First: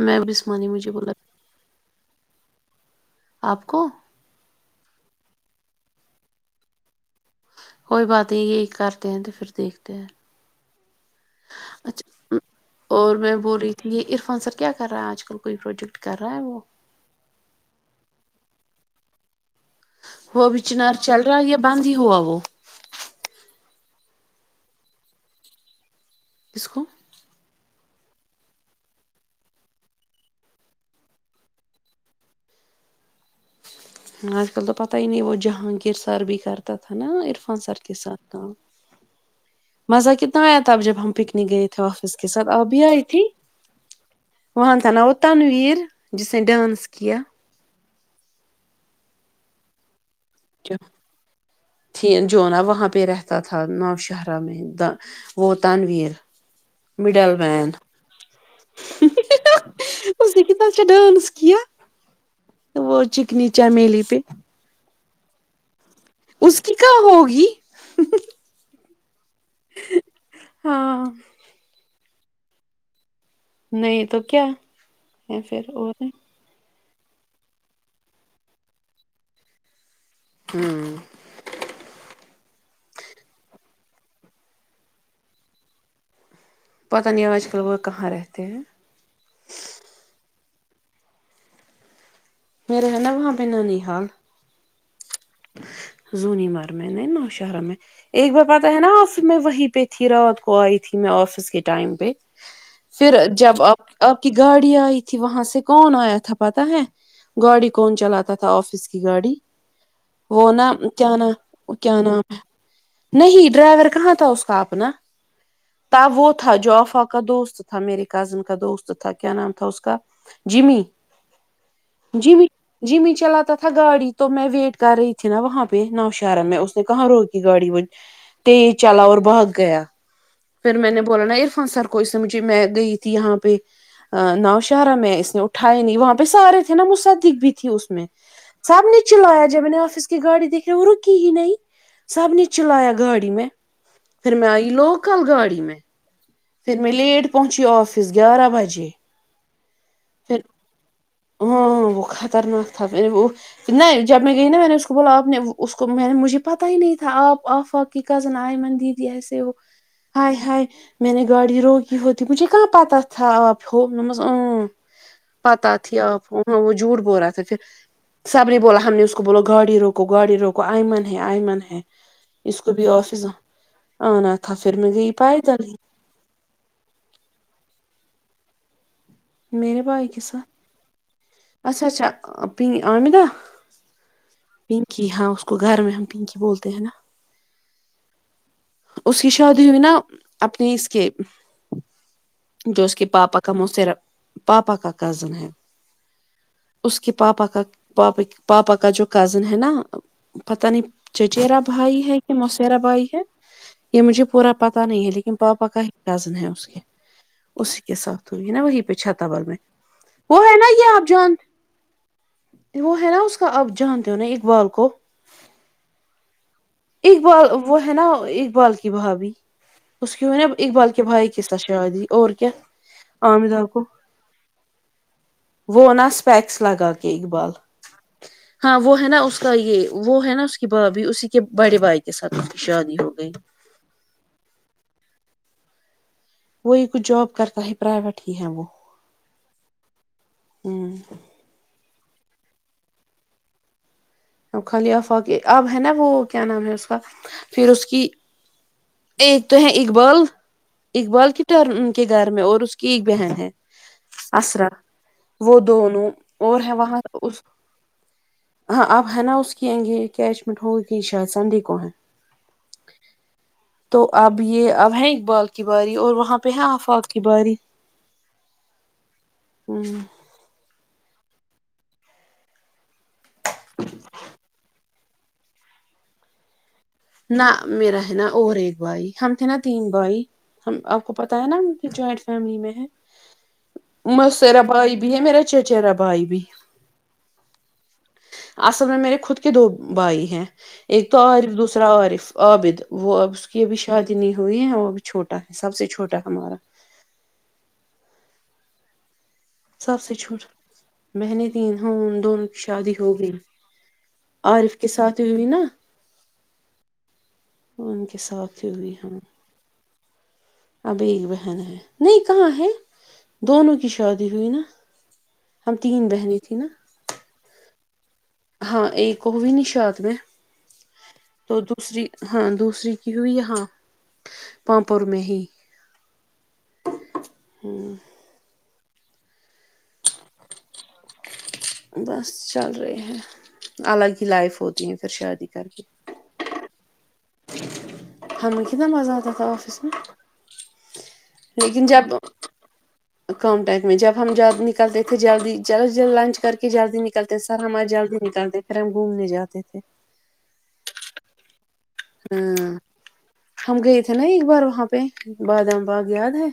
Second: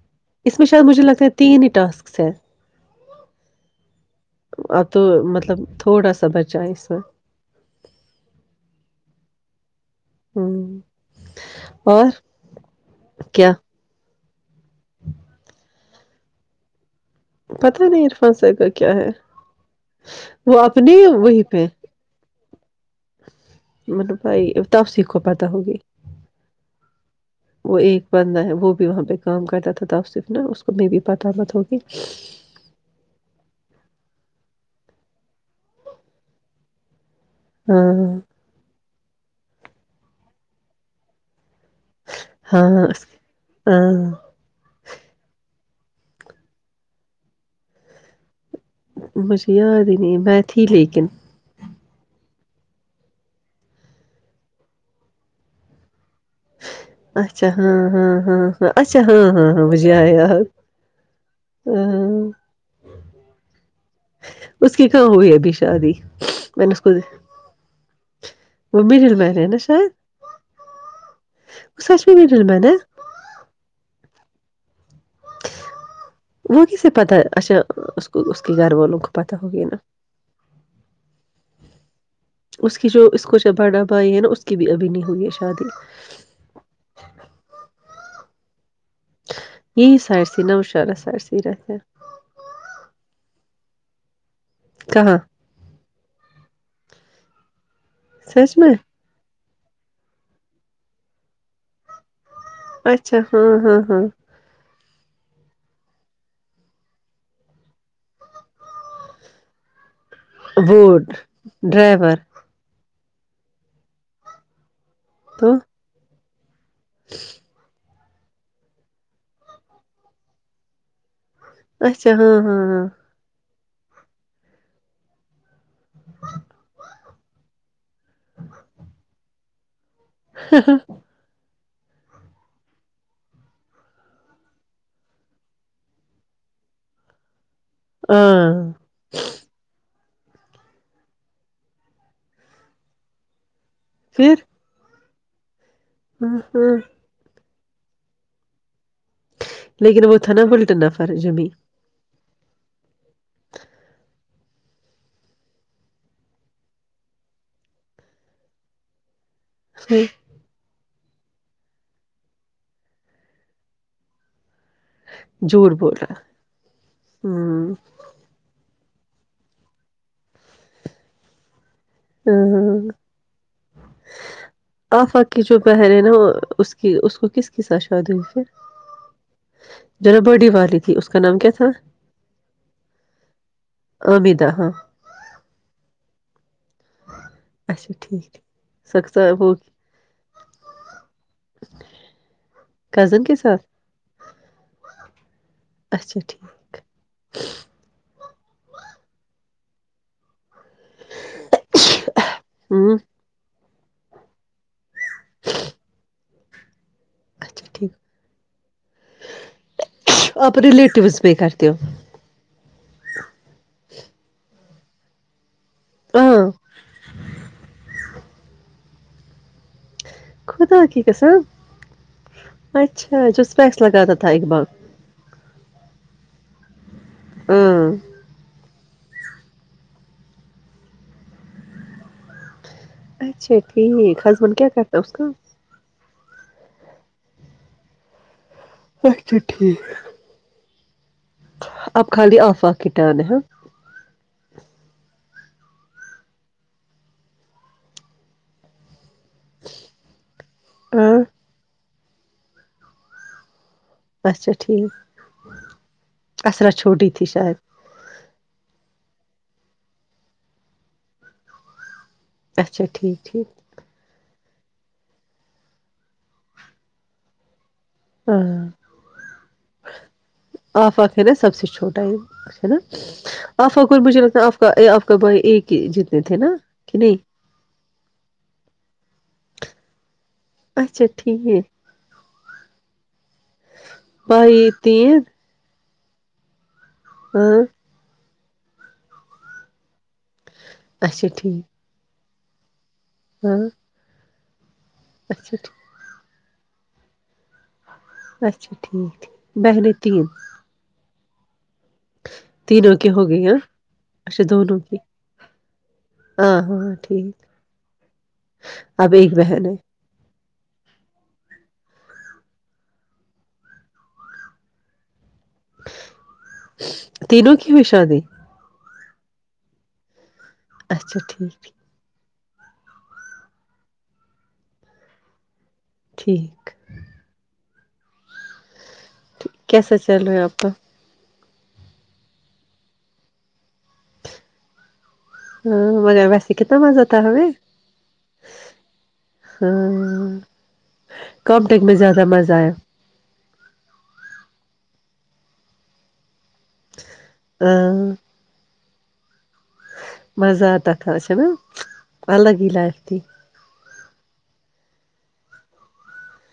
میں اس میں بسمانی شاید مجھے بولا لگتا ہے تین ہی ٹاسکس ہیں آپ کو اب تو مطلب تھوڑا سا بچا اس میں کوئی بات نہیں یہ کرتے ہیں تو پھر دیکھتے ہمم، اور اچھا اور میں کیا بول رہی تھی یہ عرفان سر کیا کر رہا ہے آج کل کوئی پروجیکٹ کر رہا ہے وہ پتہ نہیں عرفان سر کا کیا ہے وہ ابھی چنار اپنے چل رہا ہے وہیں یا پہ بند ہی ہوا وہ مطلب بھائی ا تب سیکھو پتا ہوگی اس کو وہ ایک بندہ ہے وہ بھی وہاں پہ کام کرتا تھا ت صرف نا اس کو میں بھی پتا مت ہوگی ہ آج کل تو پتا ہی نہیں وہ جہانگیر سر بھی کرتا تھا نا عرفان سر ہاں کے ساتھ کا مزہ کتنا آیا تھا اب جب ہم پکنک گئے تھے آفس کے ساتھ آ بھی ہاں آئی اس- تھی ہاں وہن تھا نا وہ تنویر جس نے ڈانس کیا بشیا رہ نہیں بت ہی لیکن جونا وہاں پہ رہتا تھا نوشاہرہ میں وہ تنویر مڈل اچھا مین ہاں ہاں ہاں ہاں اچھا ہاں ہاں ہاں وہجائے آ اس ہ نے کتنا اچھا ڈانس کیا تمیل [unintelligible] ا ہو ہےبشادی میں نے اس کو کہاں ہوگی وہ بھی دل میں رہے ہیں نا شاید ہاں اس پٹ ال میںان نہیں تو کیا پھر اور وہگ سے پتا اچھا اس کے گھر والوں کو پتا ہوگی نا ہوں اس کی جو اس کو چبا ڈبائی ہے نا اس کی بھی ابھی نہیں ہوئی ہے شادی پتہ نہیں آج کل وہ کہاں رہتے ہیں یہی سائرسی نوشرہ سرسی رہتے میر ہے نا وہاں پہ نانی حال کہاں زونی مار میں نہیں نوشہرا میں ایک بار سچ پتا میں ہے نا آ میں وہی ہی پہ تھی راوت کو آئی تھی میں آفس کے ائم پہ پھر اچھا ہاں جب ہاں آپ آپ ہاں کی گاڑی آئی تھی وہاں سے کون آیا تھا پتا ہے گاڑی کون چلاتا تھا آفس کی گاڑی وہ نا کیا نام کیا نام ہے نہیں ڈرائیور کہاں تھا اس کا اپنا تو تب وہ تھا جوفا کا دوست تھا میرے کزن کا دوست تھا کیا نام تھا اس کا جمی اچھا ہاں جمی ہاں ہاں جمی چلاتا تھا س تھا گڑی تو میں ویٹ کر رہی تھی نا وہاں پہ نوشرا میں اس نے کہاں روکی گاڑی وہ تیز چلا اور بھاگ گیا پھر میں نے بولنا ہاں سر کو اس نے مجھے میں گئی تھی یہاں پہ ناؤشہرا میں اس نے اٹھاائے نہیں وہاں پہ سارے تھے نا مجھصدق بھی تھی اس میں ہاں سب نے چلایا جب میں نے آفس کو کہ گاڑی دیکھ رہ وہ روکی ہی نہیں سب نے چلایا گاڑی میں پھر میں آئی لو کل گاڑی میں ہاں ہاں پنچ ہی آفس گیارہ بجے لیکن وہ تھا نا ہولٹنف ہ بخ خطرناک تھا وہ نہیں جب میں گئی نا میں نے اس کو بولا آپ نے اس کو میں نے مجھے پتاہ ہی نہیں تھا آپ آف آپ کی کزن آئے من دیدی ایسے وہ ہائے ہائے میں نے گاڑی روکی ہو تھی مجھے کہاں پتہ تھا آپ پو جوور ب تھی وہ جھوٹ بول رہا تھا پھر سب نے بولا ہم نے اس کو بولو گاڑی روکو گاڑی روکو آئمن ہے آئمن ہے ہاں اس کو بھی ہ آفس آنا تھا پھر میں گئی آفق کی جو پیدل ہی پہرے ہیں نا وہ اس کی اس کو کس کی ساش چد پھر میرے بھائی جو نا کے ساتھ بڑی والی تھی اس کا نام کیا تھا اچھا اچھا پن آامدہ عامدہ ہاں پنکی ہاں اس کو گھر میں ہم پنکی بولتے تنا اچا ٹھیک سکتا اس کی وہ شادی ہوئی نا اپنے اس کے جو اس کے کزن پاپا کا ساتھ م سےرا پاپا کا کزن ہے اچھا ٹھیک اس کے پاپا کا پپ پاپا کا جو کزن ہے ہے نا پتہ نہیں چچیرا بھائی ہے کہ موسیرا ہوں بھائی ہے یہ مجھے پورا پتا نہیں ہے لیکن پاپا کا ہی رزن ہے اس کے اچھا اسی کے ٹھیک ساتھ ہوئی نا وہی پہ چھتور میں وہ ہے نا یہ آپ ریلیٹیوز جان میں کرتے ہو وہ ہے نا اس کا آپ جانتے ہو نا اقبال کو رکو [unintelligible] ہاں [unintelligible] اقبال وہ ہے نا [unintelligible] ایک بال کی بھاابی [unintelligible] اس کی نا خدا اقبال کی کے بھائی کے سھ قسم شاادی اور کیا اچھا جو آامداب اسپیکس کو لگاتا تھا اقبال وہ ن [unintelligible] پییکس لگا [unintelligible] اقبال ہاں ہاں وہ ہے نا اس کا یہ وہ ہے نا اس کی بھابھی اسی کے کہہ بڑے بائے کے سات [unintelligible] اچھا ٹھیک ہضمون کیا کرتا اس کا [unintelligible] وہی کچھ جاب کرتا ہے پرائیویٹ ہی ہے وہ اچا ٹھیک [unintelligible] ہوں [unintelligible] آپ خالی آف آ کیٹ نے خال افاق اب ہے نا وہ کیا نام ہے اس کا پھر اس کی [unintelligible] ایک تو ہے اقبال ہاں اقبال کی طر کے گھر میں اور اس کی ایک بہن ہے اچھا اسرا ٹھیک وہ دونوں اور اسرا ہے وہاں چھوٹی تھی شاید ہاں آ ہے نا اس کی آئ گے کیچ مٹ ہوگی کہ شاید سنڈے کو ہے اچھا ٹھیک ٹھیک ا یہ اب ہے اقبال کی باری اور وہاں پہ ہے آفاق کی باری ہاں ہوں [unintelligible] آفق ہے نا سب سے چھوٹا ہے ہے نا آفق مجھے لگتا آپ کا آپ کا بوائے ایک ہی جتنے تھے نا [unintelligible] نہ میرا ہے نا اور ایک بھائی ہم تھے نا تین بھائی ہم آپ اچھا کو ٹھیک پتا ہے نا جوائنٹ فیملی میں ہے [unintelligible] مسیرا بھائی بھی ہے میرا چاچہرا بجب [unintelligible] ہ [unintelligible] اصل میں میرے خود کے دو بائی ہے ایک تو اچھا اور ایک ٹھیک دوسر عریف عابد وہ اب اس ہاں کی ابھی شادی نہیں تھو ہے وہ [unintelligible] چھٹا ہے اچھا سب ٹھیک سے چھوٹا ہمارا اچھا ٹھیکیک بہرتین محنیت تین ہ ان دونوں کی شادی ہو گئی اچھا عارف دونوں کے کی ساتھ ہی ہوئی نا ہاں ہاں ٹھیک ان کے ساتھ ہوئی اب ہاں ایک بہن ہے اب ایک بہن ہے نہیں کہاں ہے دونوں کی شادی ہوئی نا ہم تین بہنیں تھیں نا وشادی ہاں ایک کو بھی نشااد میں اچھا ٹھیک تو دوسری ہاں دوسری کی ہوئی یہاں پاپور میں ہی ٹھیک ہوں کیسا چل رہا ہے آپ کا بس چل رہے ہیں الگ ہی لائف ہوتی ہیں ہ مہ ویسے کتنا مہ اب ہمیں کتنا مزہ آتا تھا آفس میں کمٹیک لیکن میں جب زیادہ مزہ آیا کم ٹائم میں جب ہم ج نکلتے تھے جلدی چلو ج لنچ کر کے جلدی نکلتے سراامان ہاں جلدی نکلتے ہم گھومنے جات مزہ آتا اس میںا الگ ہی ہاں لگتی ہم گئے نا ایک بار وہاں پہ بادام باغ یاد ہے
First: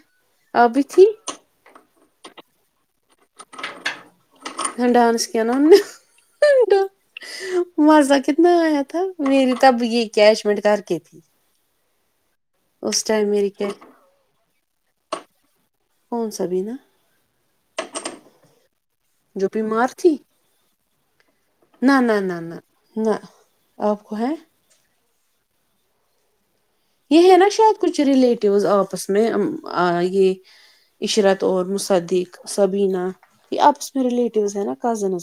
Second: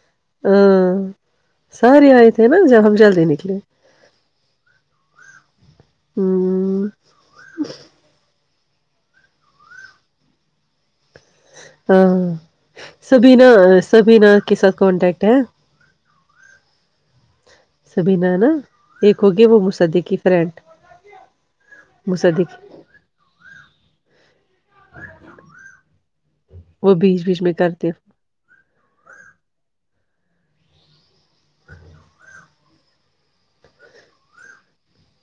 آپ بھی ہاں تھی سارے آئے تھے نا جم جد نکلے ڈانس کی نوں نا ہمم م ج کی میں آیا تھا میری تب یہ کیش منٹ کر کے تھی ہاں اس ٹائم سبین میری کیا سبین کے ساتھ کانٹیکٹ ہے کون س بنا سبھی ن نا ایک ہوگیا جو وہ بیمار مصدی کی تھی فرینڈ نہ نہ نہ مصدق نہ نہ آپ کو ہے وہ بیچ یہ ہ بیچ نا میں شاید کرتے کچھ رلیلیٹوز آپس میں یہ عشرت اور مصدق سبینہ یہ آپس میں ریلیٹیوس ہیں نا کزن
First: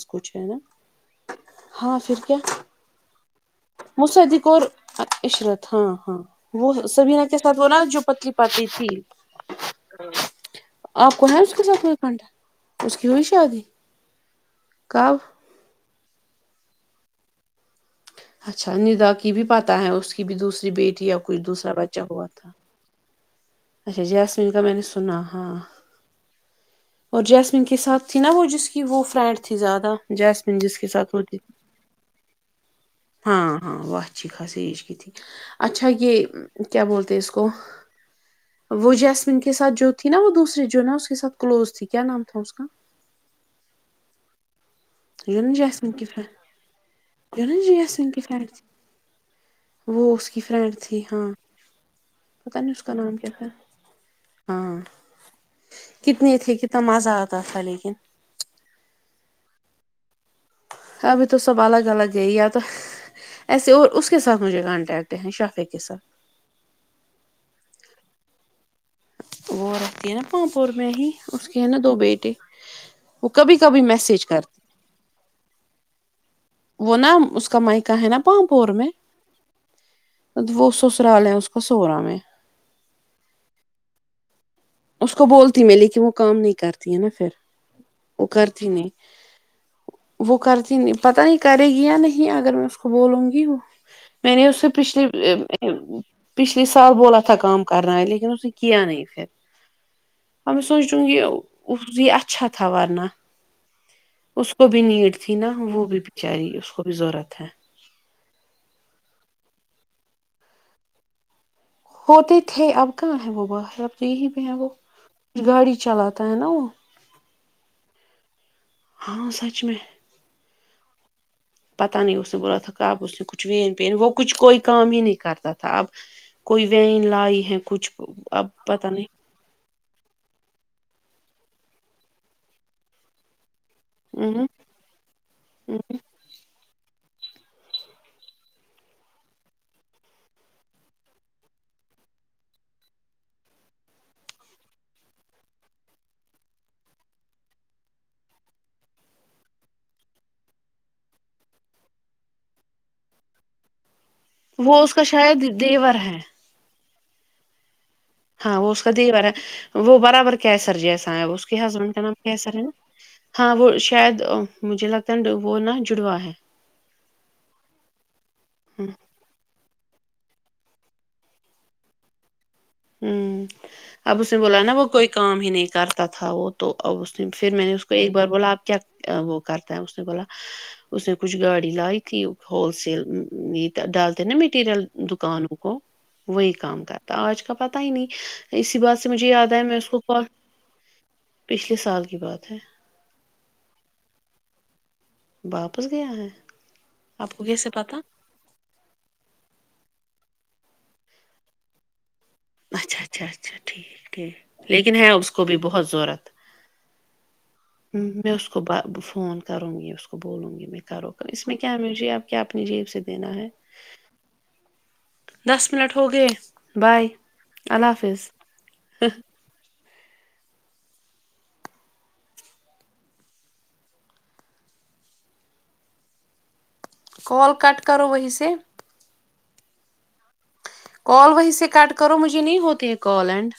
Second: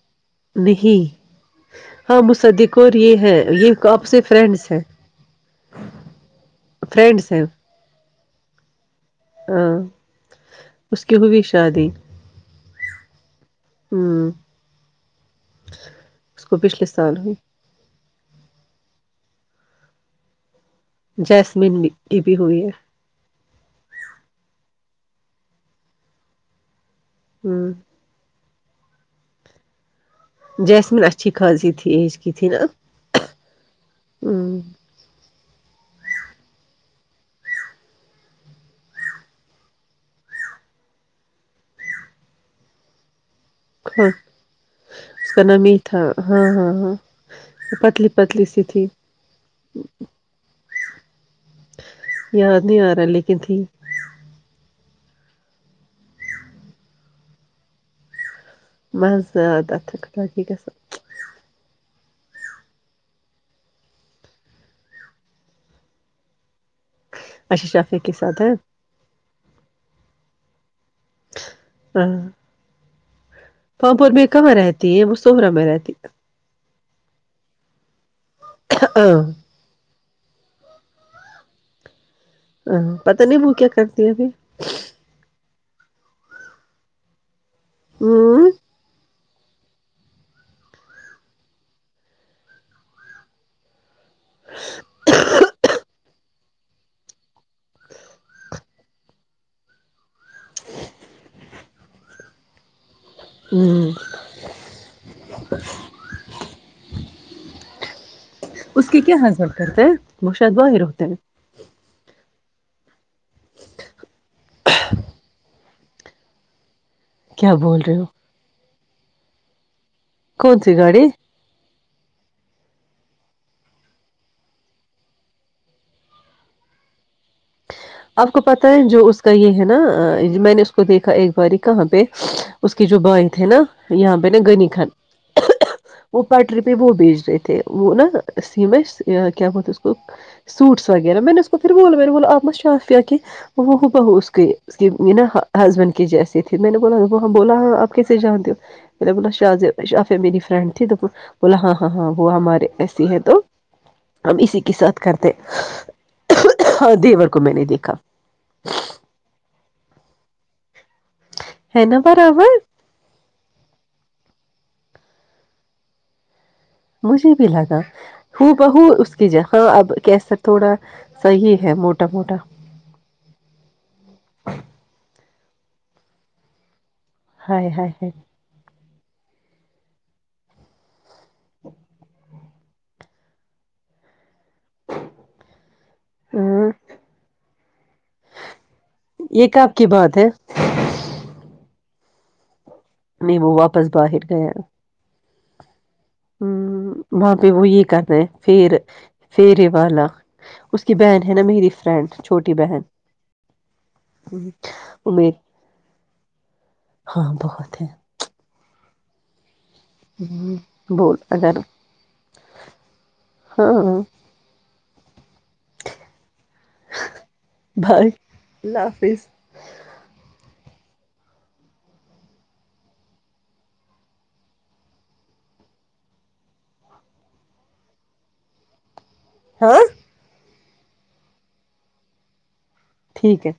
نہیں ہاں مصدق اور یہ ہے یہ آپ سے مصعدیقور فرینڈس ہیں عشرت ہاں ہاں وہ سبین فرینڈس کے ہیں ساتھ وہنا جو پتلی پتی ت ہاں آپ کی کو ن ہوئی اس کے ساتھ شادی پنٹ اس کی ہوئی شادی ہمم کب وہ پچھلے سال ہوئے اچھا ندا کی بھی پتاہ ہے اس کی بھی دوسری ک بیٹی یا کچھ دوسرا جیسمین بھی بچہ کی ہوا بھی تھا ہوئی ہے اچھا جیسمین کا میں نے سنا ہا اور جیسمین کے ہمم ساتھ تھی نا وہ جس کی کہ وہ فرینڈ تھی زیادہ جیسمین جس کے ساتھ اچھی ہوتی تھی خاصی ایج کی تھی نا ہاں ہاں واہچھی ہمم خاسیش کی تھی اچھا یہ کیا بولتے توس کو وہ جیسمین کے ساتھ جو تھی نا وہ دوسری جو نا اس کے ساتھ کلوز تھی کیا نام تھا اس کا ہاں اس کا نا نام یہ جسم کی تھا ف ہاں ہاں ہاں نا پتلی جیسمین کی پتلی فرینڈ سی تھی وہ اس کی فرینڈ تھی ہاں پتا یاد نہیں اس کا آ رہا نام کیا لیکن تھا تھی ہاں کتنی تھھی کتنا مزہ آتا تھا لیکن مزہد ت تھاک ابھی تو سب الگ الگ یا تو ایسے اور اس کے ساتھ مجھے کانٹیکٹ ہیں شافق کے ساتھ اچھا شافیق کے ساتھ ہے وہ رتی ہے نا پاںپور میں ہی اس کے ہے نا دو بیٹے وہ کبھی کبھی پامپور میسج میں کہاں کرتی رہتی ہیں وہ سوہرا میں رہتی ہے وہ نا اس کا مائکہ ہے نا پاپور میں ب وہ سسرال ہیں اس کو سولہہ میں ہاں پت نہیں وہ کیا کرتی ہےبھی اس کو بولتی میں لیکن وہ کام نہیں کرتی ہے نا پھر وہ ہمم کرتی نہیں وہ کرتی نہیں پتا نہیں کرے گی یا نہیں اگر میں اس کو بولوں گی میں نے اسے پچھلی پچھلے سال بولا تھا کام کرنا ہے لیکن اسے کیا نہیں پھر اور میں سوچ رہوں کہ یہ اچھا تھا ورنا ہمم اس کو بھی نیڈ تھی نا وہ بھی بچاری اس کو بھی ضرورت [unintelligible] اس کی کیا حضر کرتے ہیں وہ شاید وحر ہوتے ہیں ہوتے تھے اب کہاں ہے وہ باہر اپ یہی پہ ہیں وہ گاڑی چلاتا ہے نا وہ کیا بول رہے ہو ہاں سچ میں س گاڑی پتا نہیں اس نے بولا تھا کہ اب اس نے کچھ وین پین وہ کچھ کوئی کام ہی نہیں کرتا تھا اب کوئی وین ہی ہے کچھ آپ کو اب پتہ ہے پت نہیں جو اس کا یہ ہے نا میں نے اس کو دیکھا ایک باری کہاں پہ اس کی جو بائی تھے نا یہاں پہ نا نہیں گنی خھن وہ پٹری پہ وہ بیچ تھے وہ نا سیم کیا بتے اس کو سوٹس وغیرہ میں نے اس کو پھر بول نے بولا آپ شافیہ کی وہ بو اس کیا ہسبینڈ کی جیسی تھی میں نے بولااں بولا ہاں آپ کیسے جانتے ہو میں نے بولا ش شاف میری فرینڈ تھی بولا ہاں ہاں ہاں وہ ہمارے ایسی ہے تو ہم اسی کی وہ اس ساتھ کا کرتے شاید دیور ہے ہاں دیور کو میں نے دیکھا ہاں وہ اس کا دی بار ہے وہ برابر کیا ہے سرجیس اس کے ہے ہسبینڈ نا کا نام کیسا برابر ہے نا ہاں وہ شاید مجھے لگتا ہے ن وہ نا جڑوا ہے مجھے بھی لگا ہو بہو اس کی جاں اب کیسر تھوڑا صحیح ہے موٹا موٹا ہوں اب اس نے بولا نا وہ کوئی کا ہی ن کرتا تھاو تو ا اس نے پھر میں ہائے نے اس ہائے کو ایک بار بولا آپ کیا [inaudible] وہ کرتا ہے اس نے بولا اس نے کچھ گاڑی لائی [inaudible] ت ہول سل [inaudible] میٹ ڈال د نا میٹ [inaudible] مریل دکانوں کو وہی ہائے ہ کام کرتا ہے آج کا [inaudible] پتا ہی نہیں اسی بات سے مجھے یہ یاد ہے کب میں کی اس کو بات ہے [inaudible] پچھلے سال کی بات ہے [inaudible] میں وہ واپس باہر گیا [inaudible] باپ [inaudible] ہ وہاں پہ وہی پتا کر رہ پھر فر یہ والا [inaudible] اس کی بہن ہے نا میری فرینڈ [inaudible] اچھا اچھا اچھا ٹھیک ٹھیک لیکن ہے اس عمیر کو بھی بہت ضرورت [inaudible] ہاں بہت ہے ہ میں اس کو ب فون کروں گی اس کو بولوں گی میں کرو بول اس میں اگر کیا م جی آپ کیا اپنی جیب سے دینا ہے ہاں دس منٹ ہو گئے بائے اللہ بائی حافظ اللہ حافظ کال کٹ کرو ویسے ہاں کال وہیں سے کٹ کرو مجھے نہیں ہوتا ٹھیک ہے کالینڈ